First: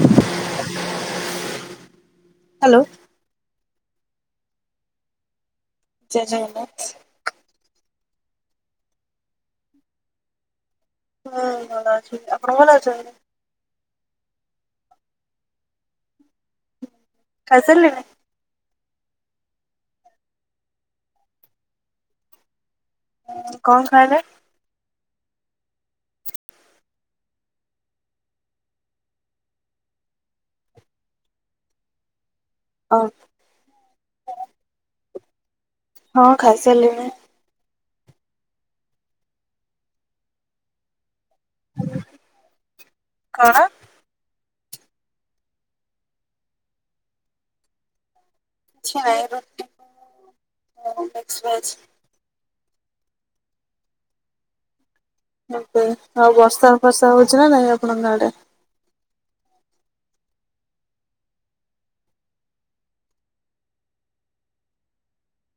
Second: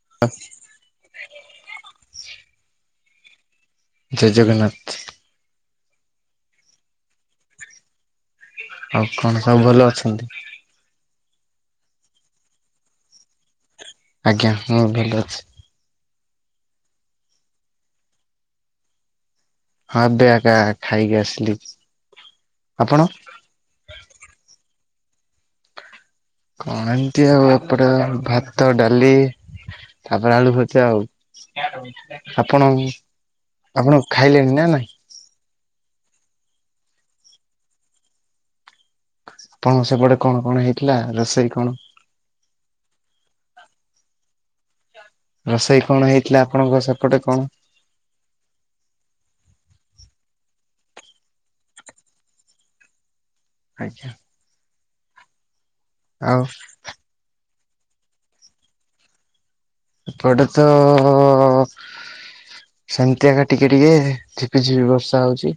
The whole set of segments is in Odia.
ହ୍ୟାଲୋ । ଜୟ ଜଗନ୍ନାଥ । ଜୟ ଜଗନ୍ନାଥ । ଆଉ କଣ ସବୁ ଭଲ ଅଛନ୍ତି? ହୁଁ ଭଲ ଅଛି, ଆପଣ ଭଲ ଅଛନ୍ତି? ଆଜ୍ଞା ମୁଁ ଭଲ ଅଛି । ଖାଇସାରିଲେଣି? ହଁ ଏବେ ଆକା ଖାଇକି ଆସିଲି । କଣ ଖାଇଲେ? କଣ ଏମିତି ଆଉ ଏପଟେ ଭାତ, ଡାଲି ତାପରେ ଆଳୁ ଭଜା ଆଉ। ଆପଣ ଅ ଆପଣ ଖାଇଲେଣି ନା ନାହିଁ? ହଁ ଖାଇ ସାଇଲିଣି। ତମ ସେପଟେ କଣ କଣ ହେଇଥିଲା ରୋଷ ଇ କଣ? କଣ? ରୋଷେଇ କଣ ହେଇଥିଲା ଆପଣଙ୍କ ସେପଟେ କଣ? [inaudible] ଆଜ୍ଞା। ଏ-ଏ ଆଉ ବର୍ଷା ବର୍ଷା ହଉଛି ନା ନାଇଁ ଆପଣଙ୍କ ଆଡେ? ଏପଟେ ତ-ଅ-ଅ-ଅ-ଅ-ଅ ସେମିତି ଆକା ଟିକେ ଟିକେ ଝିପି ଝିପି ବର୍ଷା ହଉଚି।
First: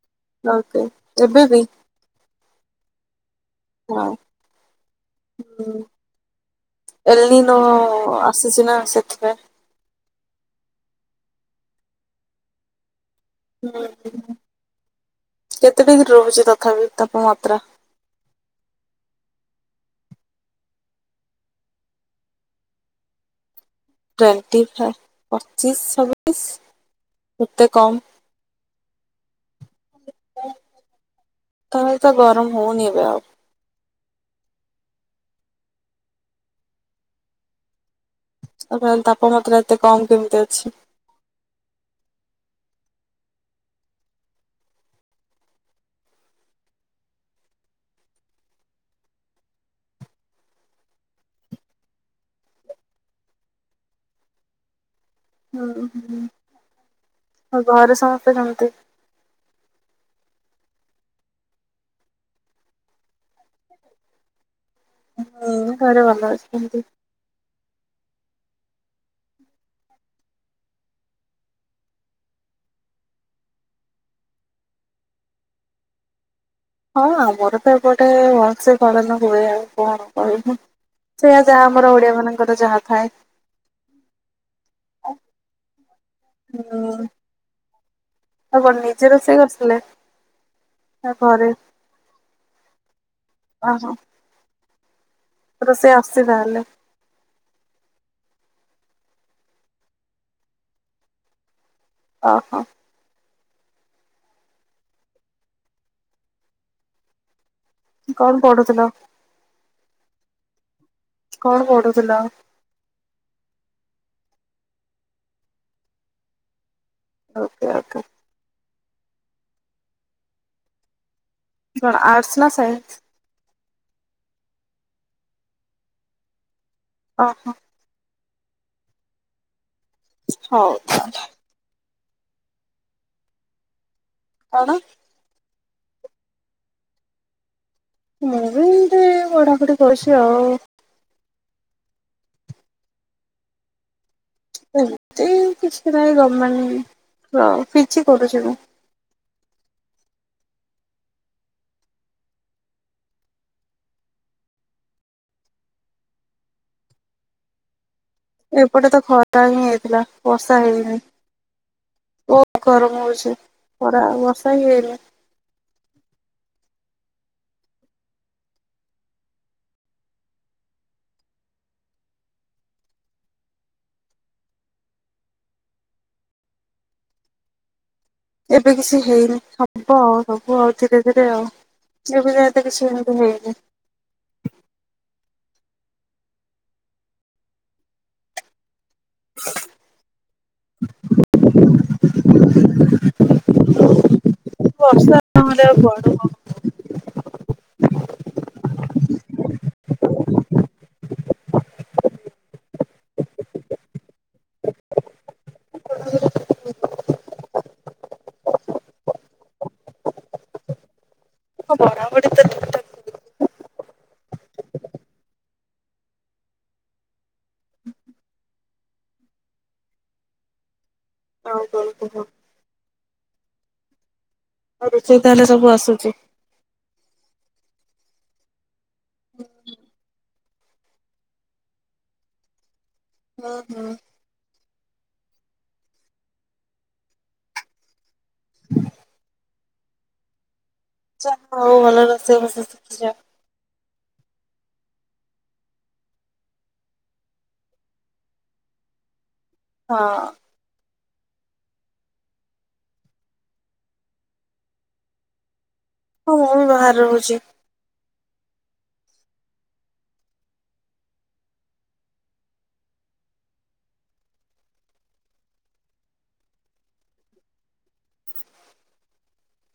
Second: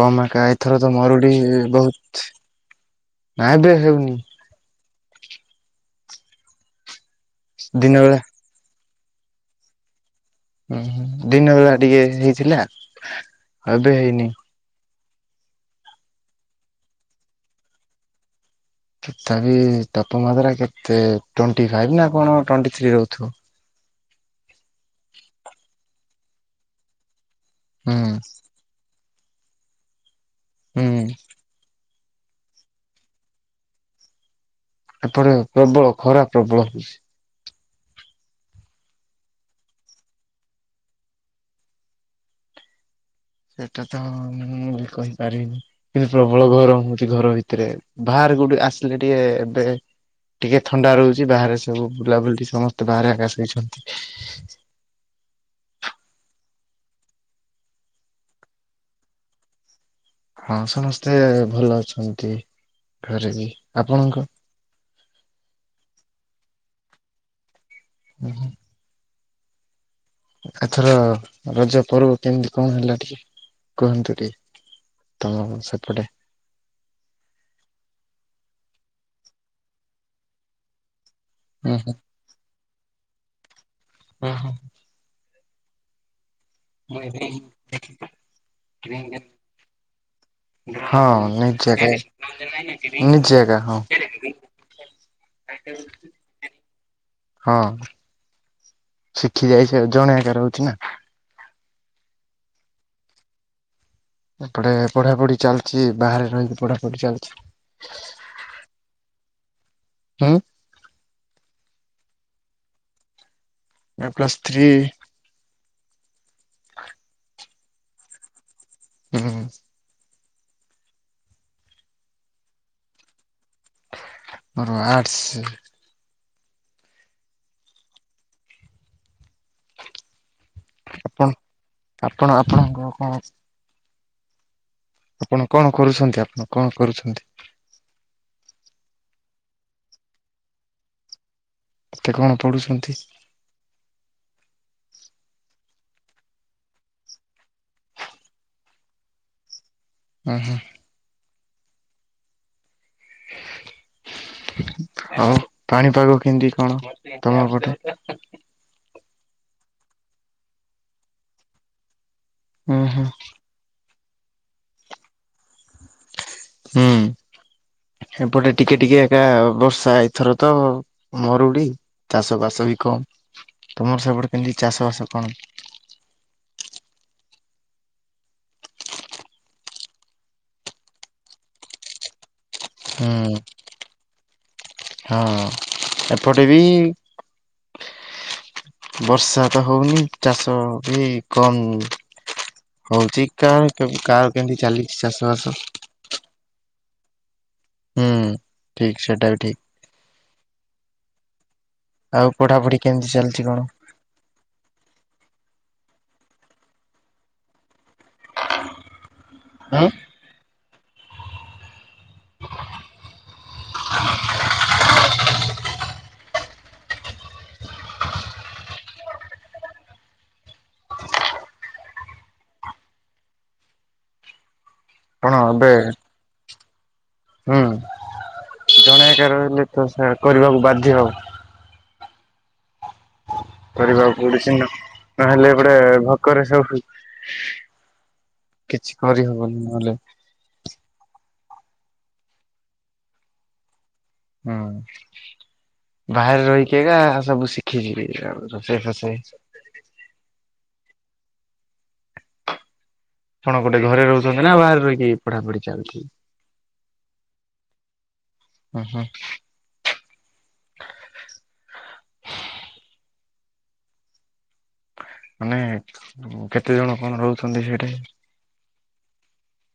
କମ ଏକା ଏଥର ଓକେ ତ ଏବେ ବି ମରୁଡି-ଇ-ଇ-ଇ ବହୁତ, ନାଇଁ ଏବେ ହଁ। ହେଉନି। ହୁଁ ଦିନ ବେଳା। [unintelligible] ଆସଛିି ନା ସେ ହ ହୁଁ ହୁଁ ଦିନ ବେଳା ଟିକେ ହେଇଥିଲା ଏବେ ହୁଁ ହେଇନି। କେତେ ଡ଼ିଗ୍ରୀ ରହୁଛି ତଥାପି ତାପମାତ୍ରା? ତଥାପି ତାପମାତ୍ରା କେତେ ଟ୍ୱେନ୍ଟି ଫାଇବ ନା କଣ ଟ୍ୱଣ୍ଟି ଥ୍ରି ରହୁଥିବ। ଟ୍ୱେଣ୍ଟି ଫାଇଭ ପଚିଶ ଛବିଶ ଏତେ ହୁଁ କମ୍। ହୁଁ। ତାହେଲେ ଗରମ ହଉନି ଏବେ ଆଉ। ଏପଟ ପ୍ରବଳ ଖରା ପ୍ରବଳ ହଉଛି। ଆପ ତାପମାତ୍ରା ଏତେ କମ କେମିତି ଅଛି। ସେଟା ତ ମୁଁ-ମୁଁ-ମୁଁ-ମୁଁ କହିପାରିବିନି କିନ୍ତୁ ପ୍ରବଳ ଗରମ ହଉଛି ଘର ଭିତରେ ବା କୋଉଠି ଆସିଲେ ଟିକେ ଏବେ ଟିକେ ଥଣ୍ଡା ରହୁଛି ବାହାରେ ସବୁ ବୁଲାବୁଲି ସମସ୍ତେ ବାହାରେ ଆକା ଶୋଇଛନ୍ତି। ହ ହୁଁ ହୁଁ, ଆଉ ଘରେ ସମସ୍ତେ କେମିତି? ହଁ ସମସ୍ତେ ଭଲ ଅଛନ୍ତି ଘରେ ବି। ଆପଣଙ୍କ? ହଁ ଘରେ ଭଲ ଅଛନ୍ତି। ହ। ଏଥର ରଜ ପର୍ବ କେମିତି କଣ ହେଲା ଟିକେ କୁହନ୍ତୁ ଟିକେ ତମ ସେପଟେ। ହଁ ଆମର ତ ଏପଟେ-ଏ-ଏ ଭଲସେ ପାଳନ ହୁଏ କଣ କହିବୁ। ସେଇଆ ଯାହା ହୁଁ ଆମର ଓଡିଆ ମାନଙ୍କର ଯାହା ଥାଏ। ହୁଁ। ହଁ ମୁଁ ଏବେ [unintelligible] ଆଉ କଣ ନିଜେ ରୋଷେଇ କରିଥିଲେ? ହଁ ନା ଘରେ? ନିଜ କରେ ନିଜ ଜାଗା ହଁ। ଓହୋ ରୋଷେଇ ଆସୁଛି ତାହେଲେ ହଁ। ଶିଖି ଯାଇଛି ଜଣ ଏକ ଏକ ରହୁଛି ନା। ଅ-ହ। ଏପଟେ ପଢାପଢି ଚାଲଚି ବାହାରେ ରହିି ପଢାପଢି ଚାଲିଛି। କଣ ପଢୁଥିଲ? ହୁଁ। କଣ ପଢ଼ୁଥିଲ? Plus three. ଓକେ-ଓକେ। ହୁଁ। ଆର୍ଟସ ନା ସାାଇନ୍ସ। ମୋର ଆର୍ଟସ। ଓ ହୋ। ହଉ। ଆପଣ ଆପଣ ଆପଣଙ୍କ କଣ? କଣ? ଆପଣ କଣ କରୁଛନ୍ତି ଆପଣ କଣ କରୁଛନ୍ତି? ମୁଁ ବି ଗୋଟେ ପଢ଼ାପଢ଼ି କରୁଛି ଆଉ। ଏବେ କଣ ପଢୁଛନ୍ତି? ଏମତି କିଛି ନାହିଁ, ଗଭଣମେଣ୍ଟ ପିଜି କରୁଛି ମୁଁ। [inaudible] ଉଁ ହୁ। [inaudible] ଆଉ ପାଣିପାଗ କେମିତି କଣ ତମ ପଟେ? ଏପଟେ ତ ଖରା ହିଁ ହେଇଥିଲା ବର୍ଷା ହେଇନି। ବହୁତ ଉଁ ହୁଁ ଗରମ ହଉଛି ଖରା ବର୍ଷା ବି ହେଇନି। ହୁଁ। ଏପଟେ ଟିକେ ଟିକେ ଏକା ବର୍ଷା ଏଇଥର ତ ମରୁଡି ଚାଷ ବାସ ବି କମ ତମର ସେପଟେ କେମିତି ଚାଷ ବାସ କଣ? [inaudible] ଏବେ କିଛି ହେଇନି ହବ ଆଉ ସବୁ ଆଉ ଧୀରେ ଧୀରେ ଆଉ ତ କିଛି ଏମିତି ହେଇନି ହୁଁ-ହଁ। ଏପଟେ ବି ବର୍ଷା ତ ହଉନି ଚାଷ ବି କମ ହଉଛି କା କାହାର କେମିତି ଚାଲିଛି ବର୍ଷା ଚାଷ ବାସ। ନହେଲେ ଆଉ କୁଆଡୁ ହବ ହୁଁ ଠିକ୍ ସେଟା ବି ଠିକ୍। [inaudible] ଆଉ ପଢାପଢି କେମିତି ଚାଲିଛି କଣ? ପଢ଼ାପଢ଼ି ଚାଲିଛି [unintelligible] ହୁଁ। ପଢ଼ାପଢ଼ି ତ ଠିକ୍ ଠାକ୍ ଚାଲିଚି। [inaudible] ହଁ କୁହ। ରୋଷେଇ କଣ ତାହାଲେ ସବୁ ଏବେ ଆସୁଛି। ହୁଁ ଜଣେ ଏକା ରହିଲେ ତ ସେ କରିବାକୁ ବାଧ୍ୟ। ହୁଁ ହୁଁ କରିବାକୁ ପଡୁନା ନହେଲେ ଏଟେ ଭୋକରେ ସବୁ କିଛି କରିହବନି ନହେଲେ ଯାହା ହଉ ଭଲରେ ରୋଷେଇ ବାସ ଶିଖିଚ। ହଁ। ବାହାରେ ରହିକି ଏଗା ସବୁ ଶିଖିଚି ରୋଷେଇ ଫୋଷେଇ। ହଁ। କଣ ଗୋଟେ ଘରେ ରହୁଛନ୍ତି ନା ବାହାରେ ରହିକି ପଢାପଢି? ଚାଲିଛି? ହଁ ମୁଁ ବି ବାହାରେ ରହୁଛି। ହୁଁ ହୁଁ। ମାନେ କେତେ ଜଣ କଣ ରହୁଛନ୍ତି ସେଠି?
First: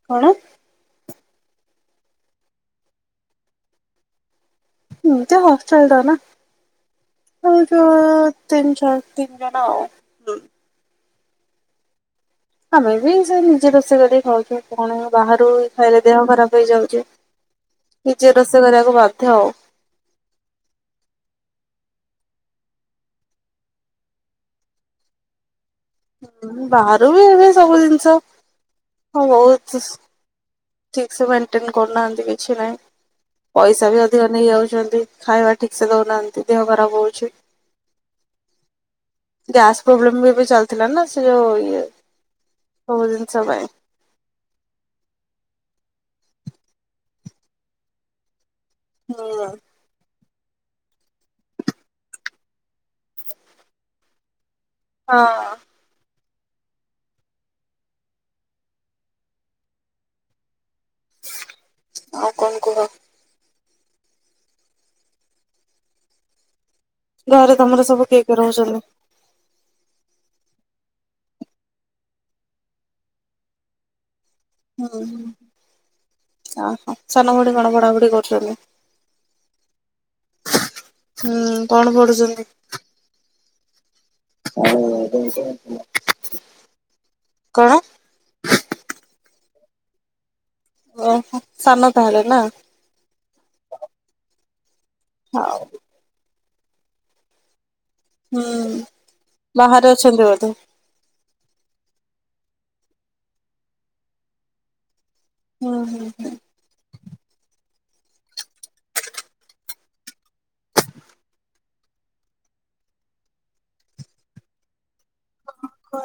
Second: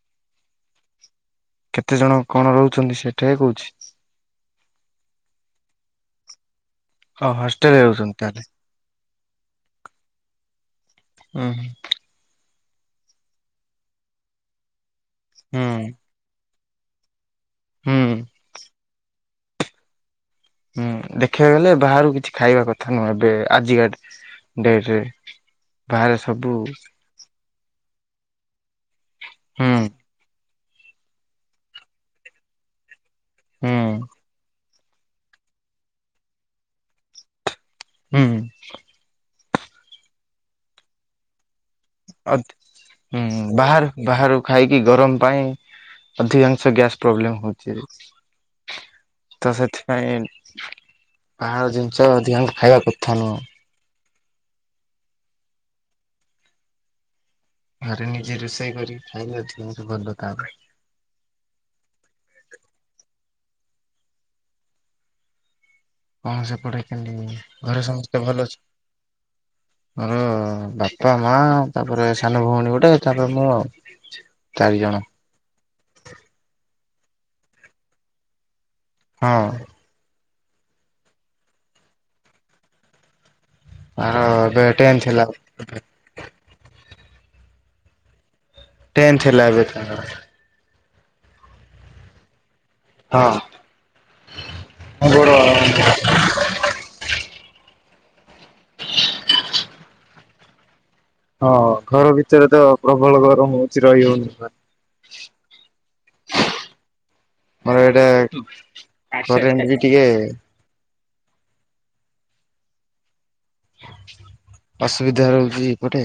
କଣ? କେତେ ଜଣ କଣ ରହୁଛନ୍ତି ସେଟା ହି କହୁଛି। ଏମତି ହଷ୍ଟେଲ ଟା ନା। ଓ ଆଉ ହଷ୍ଟେଲରେ ଜମା ରହୁଛନ୍ତି ତାହେଲେ ତିନ ଚାର ତିନ ଜଣ ଆଉ ହୁଁ। ହୁଁ ହୁଁ। ଆମେ ବି ସେଇ ନିଜେ ରୋଷେଇ କରିକି ଖାଉଛୁ କଣ ବାହାରୁ ହୁଁ। ଖାଇଲେ ଦେହ ଖରାପ ହେଇଯାଉଛି। ହୁଁ ନିଜେ ରୋଷେଇ କରିଆକୁ ବାଧ୍ୟ ଆଉ। ହୁଁ ଦେଖିବାକୁ ଗଲେ ବାହାରୁ କିଛି ଖାଇବା କଥା ନୁହେଁ। ଏବେ ଆଜିକା ଡେ ଡେଟରେ। ବାହାରେ ସବୁ ହଁ ହୁଁ ବାହାରୁ ବି ଏବେ ସବୁ ଜିନିଷ ହ ବହୁ ହୁଁ ଠିକ ସେ ମେଣ୍ଟେନ କରୁନାହାଁନ୍ତି କିଛି ନାହିଁ। ପଇସା ବି ହୁଁ ଅଧିକ ନେଇ ଯାଉଛ ନ୍ତି। ଖାଇବା ଠିକ ସେ ଦଉନାହାଁନ୍ତି ଦେହ ଖରାପ ହଉଛି। ହୁଁ ହୁଁ। ଗ୍ୟାସ ପ୍ରୋବ୍ଲେମ ବି ଏବେ ଚାଲିଥିଲା ନା ସେ ଯୋଉ ଇଏ ଆଉ ସବୁ ଜିନିଷ ହୁଁ ପାଇଁ ବାହାରୁ ବାହାରୁ ଖାଇକି ଗରମ ପାଇଁ ଅଧିକାଂଶ ଗ୍ୟାସ ପ୍ରୋବ୍ଲେମ ହଉଛି। ହୁଁ। ତ ସେଥିପାଇଁ ବାହାର ଜିନିଷ ଅଧିକାଂଶ ଖାଇବା କଥା ନୁହଁ। ହଁ। ଘରେ ନିଜେ ରୋଷେଇ କରିକି ଖାଇଲେ ଦେହକୁ ଭଲ ତା ପାଇଁ। ଆଉ କଣ କୁହ? କଣ ସେପଟେ? କେମିତି ଘରେ ତମର ସବୁ ସମସ୍ତେ କିଏ ଭଲ କିଏ ଅଛନ୍ତି? ରହୁଛନ୍ତି? ମୋର ବାପା ମା ତାପରେ ସାନ ଭଉଣୀ ଗୋଟେ ତାପରେ ମୁଁ ଆଉ। ଚାରି ହୁଁ ଜଣ। ହୁଁ। ଆଉ ସାନ ଭଉଣୀ କଣ ପଢ଼ାପଢ଼ି କରୁଛନ୍ତି? ହଁ। ହୁଁ କଣ ପଢୁଛନ୍ତି? ତାର ଏବେ ଟେନ୍ ଥିଲା [inaudible] କଣ? ଟେନ୍ଥ ହେଲା ଏବେ [inaudible] ଓହୋ ସାନ ତାହେଲେ ନା। ହଁ। ହଉ। ହୁଁ ବାହାରେ ଅଛନ୍ତି ବୋଧେ? ହଁ ଘର ଭିତରେ ତ ପ୍ରବଳ ଗରମ ହଉଛି ରହି ହଉନି ବା। ହୁଁ ହୁଁ ହୁଁ। [unintelligible] ଘରେ ଏମତି ଟିକେ ଅସୁବିଧା ରହୁଛି ଏଇପଟେ।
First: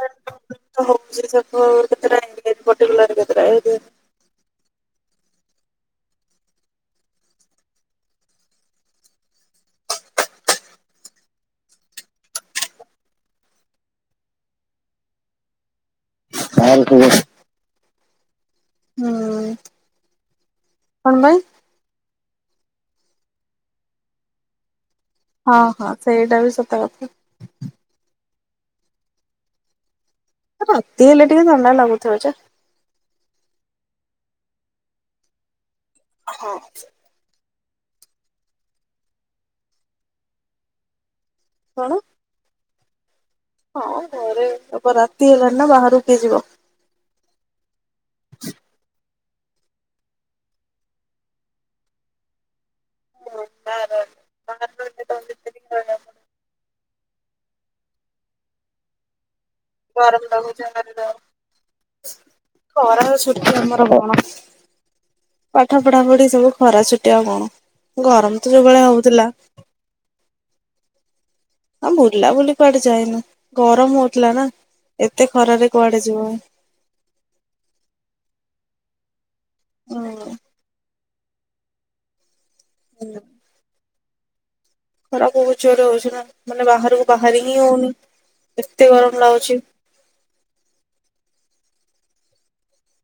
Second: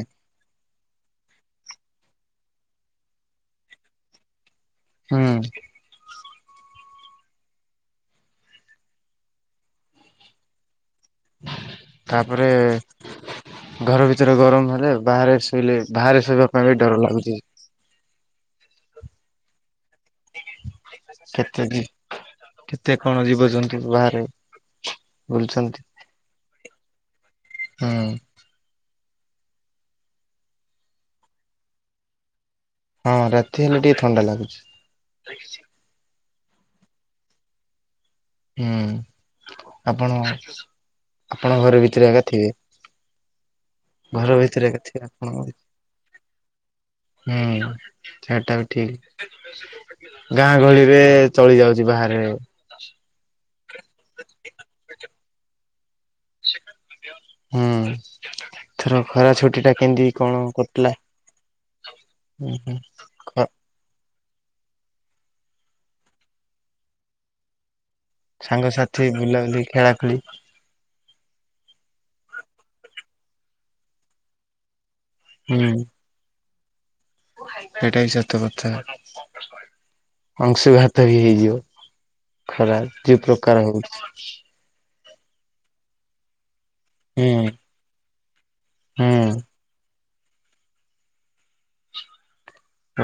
ହଉଛି ସବୁ କେତେଟା ଏମତି ପର୍ଟିକୁଲାର କେତେଟା ହୁଁ। ତାପରେ ଘର ଭିତରେ ଗରମ ହେଲେ ବାହାରେ ଶୋଇଲେ ବାହାରେ ଶୋଇବା ପାଇଁ ବି ଡର ଲାଗୁଚି। ହୁଁ। କଣ ପାଇଁ କେତେ ବି କେତେ କଣ ଜୀବଜନ୍ତୁ ବାହାରେ ହଁ ବୁଲଛନ୍ତି ହଁ ସେଇଟା ବି ସତ କଥା। ହୁଁ। ରାତି ହେଲେ ଟିକେ ଥଣ୍ଡା ଲାଗୁଥିବ ଯେ। ହଁ ରାତି ହେଲେ ଟିକେ ଥଣ୍ଡା ଲାଗୁଛି। ହଁ। ହୁଁ ଆପଣ ଆପଣ ଘରେ କଣ ଭିତରେ ଏକା ଥିବେ। ହଁ ଘର ଭିତରେ ଏକା ଘରେପ ଥିବେ ଆପଣ ରାତି ହେଲାଣି ନା ବାହାରକୁ କିଏ ଯିବ। ହୁଁ ସେଟା ବି ଠିକ୍। ଗାଁ ଗହଳିରେ ଚଳି ଯାଉଛି। ବାହାରେ ବାହାରେ ବାହାରେ ରହିଲେ ତ [unintelligible] ହୁଁ ଥର ଖରା ଛୁ ଗରମ ଲାଗୁଚି ଭାରି ଜୋରେ। ଉଁ ହୁଁ ଖରା ଖ ଛୁଟି ଆମର କଣ। ପାଠ ପଢାପଢି ସବୁ ଖରା ଛୁଟି ଆଉ କଣ। ଗରମ ତ ଯୋଉ ଭଳିଆ ସାଙ୍ଗସାଥି ହଉଥିଲା। ବୁଲାବୁଲି ଖେଳା ଖେଳି ହଁ ବୁଲା ବୁଲି କୁଆଡେ ଯାଏନି ଗରମ ହଉଥିଲା ନା। ଏତେ ହୁଁ ଖରାରେ କୁଆଡେ ଯିବ। ସେଇଟା ବି ସତ କଥା। ଅଂଶୁଘାତ ତ ହେଇ ହେଇଯିବ। ଖରା ଯୋଉ ପ୍ରକାର ହଉଛି। ଖରା ବହୁତ୍ ଜୋରେ ହଉଛି ନା। ମାନେ ବାହାରକୁ ବାହାରି ହୁଁ। ହିଁ ହଉନି। ଏତେ ହୁଁ ଗରମ ଲାଗୁଛି।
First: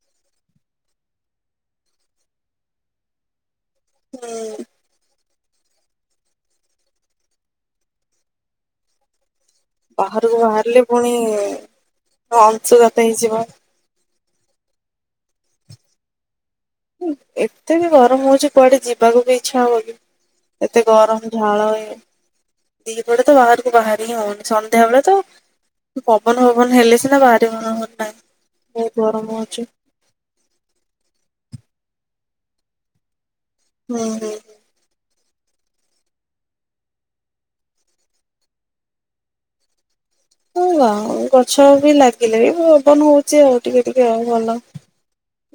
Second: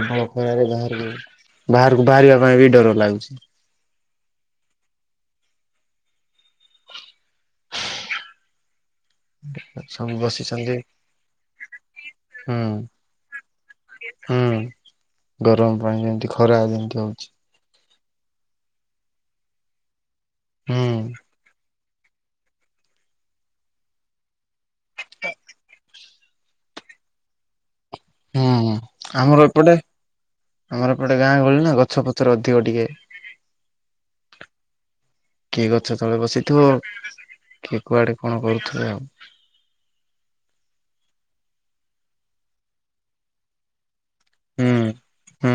ଏଭଳିଆ ଖରାରେ ବାହାରକୁ ବାହାରକୁ ବାହାରିବା ପାଇଁ ବି ଡର ଲାଗୁଛି। ହୁଁ। ସବୁ ବାହାରକୁ ବସିଛନ୍ତି ବାହାରିଲେ ପୁଣି ହୁଁ ଅଂଶୁଘାତ ହେଇଯିବ। ହୁଁ ଗରମ ପାଣି ଯେମିତି ଖରା ଯେମିତି ହଉଛି। ଏତେ ବି ଗରମ ହଉଛି କୁଆଡେ ଯିବାକୁ ବି ଇଚ୍ଛା ହବ କି? ଏତେ ହୁଁ। ଗରମ ଝାଳ ହୁଏ। ଦିପଟ ତ ବାହାରକୁ ବାହାର ହିଁ ହଉନି। ସନ୍ଧ୍ୟାବେେଳେ ତ ପବନ ଫବନ ହେଲେ ସିନା ବାହାରିବ। ହୁଁ ହୁଁ ଆମର ଏପଟେ ଆମର ଏପଟେ ଗାଁ ଗହଳି ନା। ଗ ଛ ପଛର ଅଧିକ ଟିକେ। ହୁଁ ହୁଁ। କିଏ ଗଛ ତଳେ ବସିଥିବ। କିଏ କୁଆଡେ କଣ କରୁଥିବ ଆଉ। ହଉ ଗଛ ବି ଲାଗିଲେ ବି ପବନ ହଉଛି ଆଉ ଟିକେ ଟିକେ ଆଉ ଭଲ ହୁଁ। ହୁଁ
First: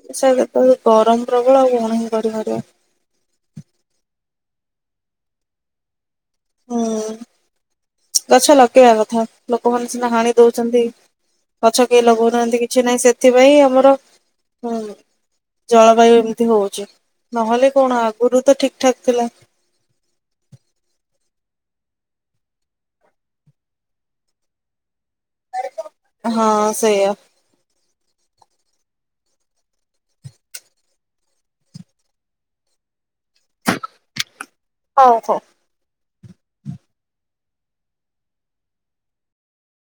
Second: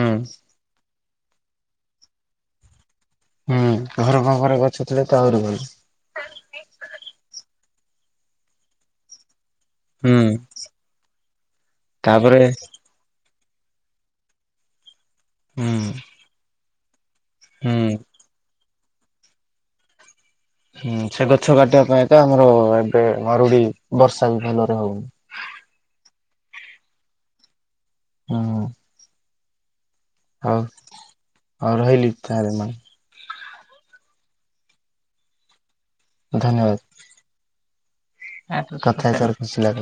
ଗରମ ପ୍ରବଳ ଆଉ କଣ ହିଁ କରିପାରିବା। ହୁଁ ଘର ପାଖରେ ଗଛ ଥିଲେ ତ ଆହୁରି ଭଲ। ହୁଁ ଗଛ ଲଗେଇବା କଥା। ଲୋକମାନେ ସିନା ହାଣି ହୁଁ ଦଉଛନ୍ତି। ଗଛ କେହି ଲଗୋଉ ତାପରେ ନାହାଁନ୍ତି କିଛି ନାହିଁ। ସେ ସେଥିପାଇଁ ଆମର ହୁଁ ହୁଁ ଜଳବାୟୁ ଏମିତି ହୋଉଛି। ନହଲେ ହୁଁ କଣ ଆଗୁରୁ ତ ଠିକ୍ ଠାକ୍ ଥିଲା। ହୁଁ ସେ ଗଛ କାଟିବା ପାଇଁ ତ ଆମର ଏବେ ମରୁଡି ବର୍ଷା ବି ଭଲରେ ହୋଉନି। ହଁ ସେଇଆ। ହୁଁ। ହଉ ହଉ ରହିଲି। ଥାରେ ମା। ହଉ ହଉ। ଧନ୍ୟବାଦ୍ କଥା ହେଇ ସାରି ଖୁସି ଲାଗିଲା।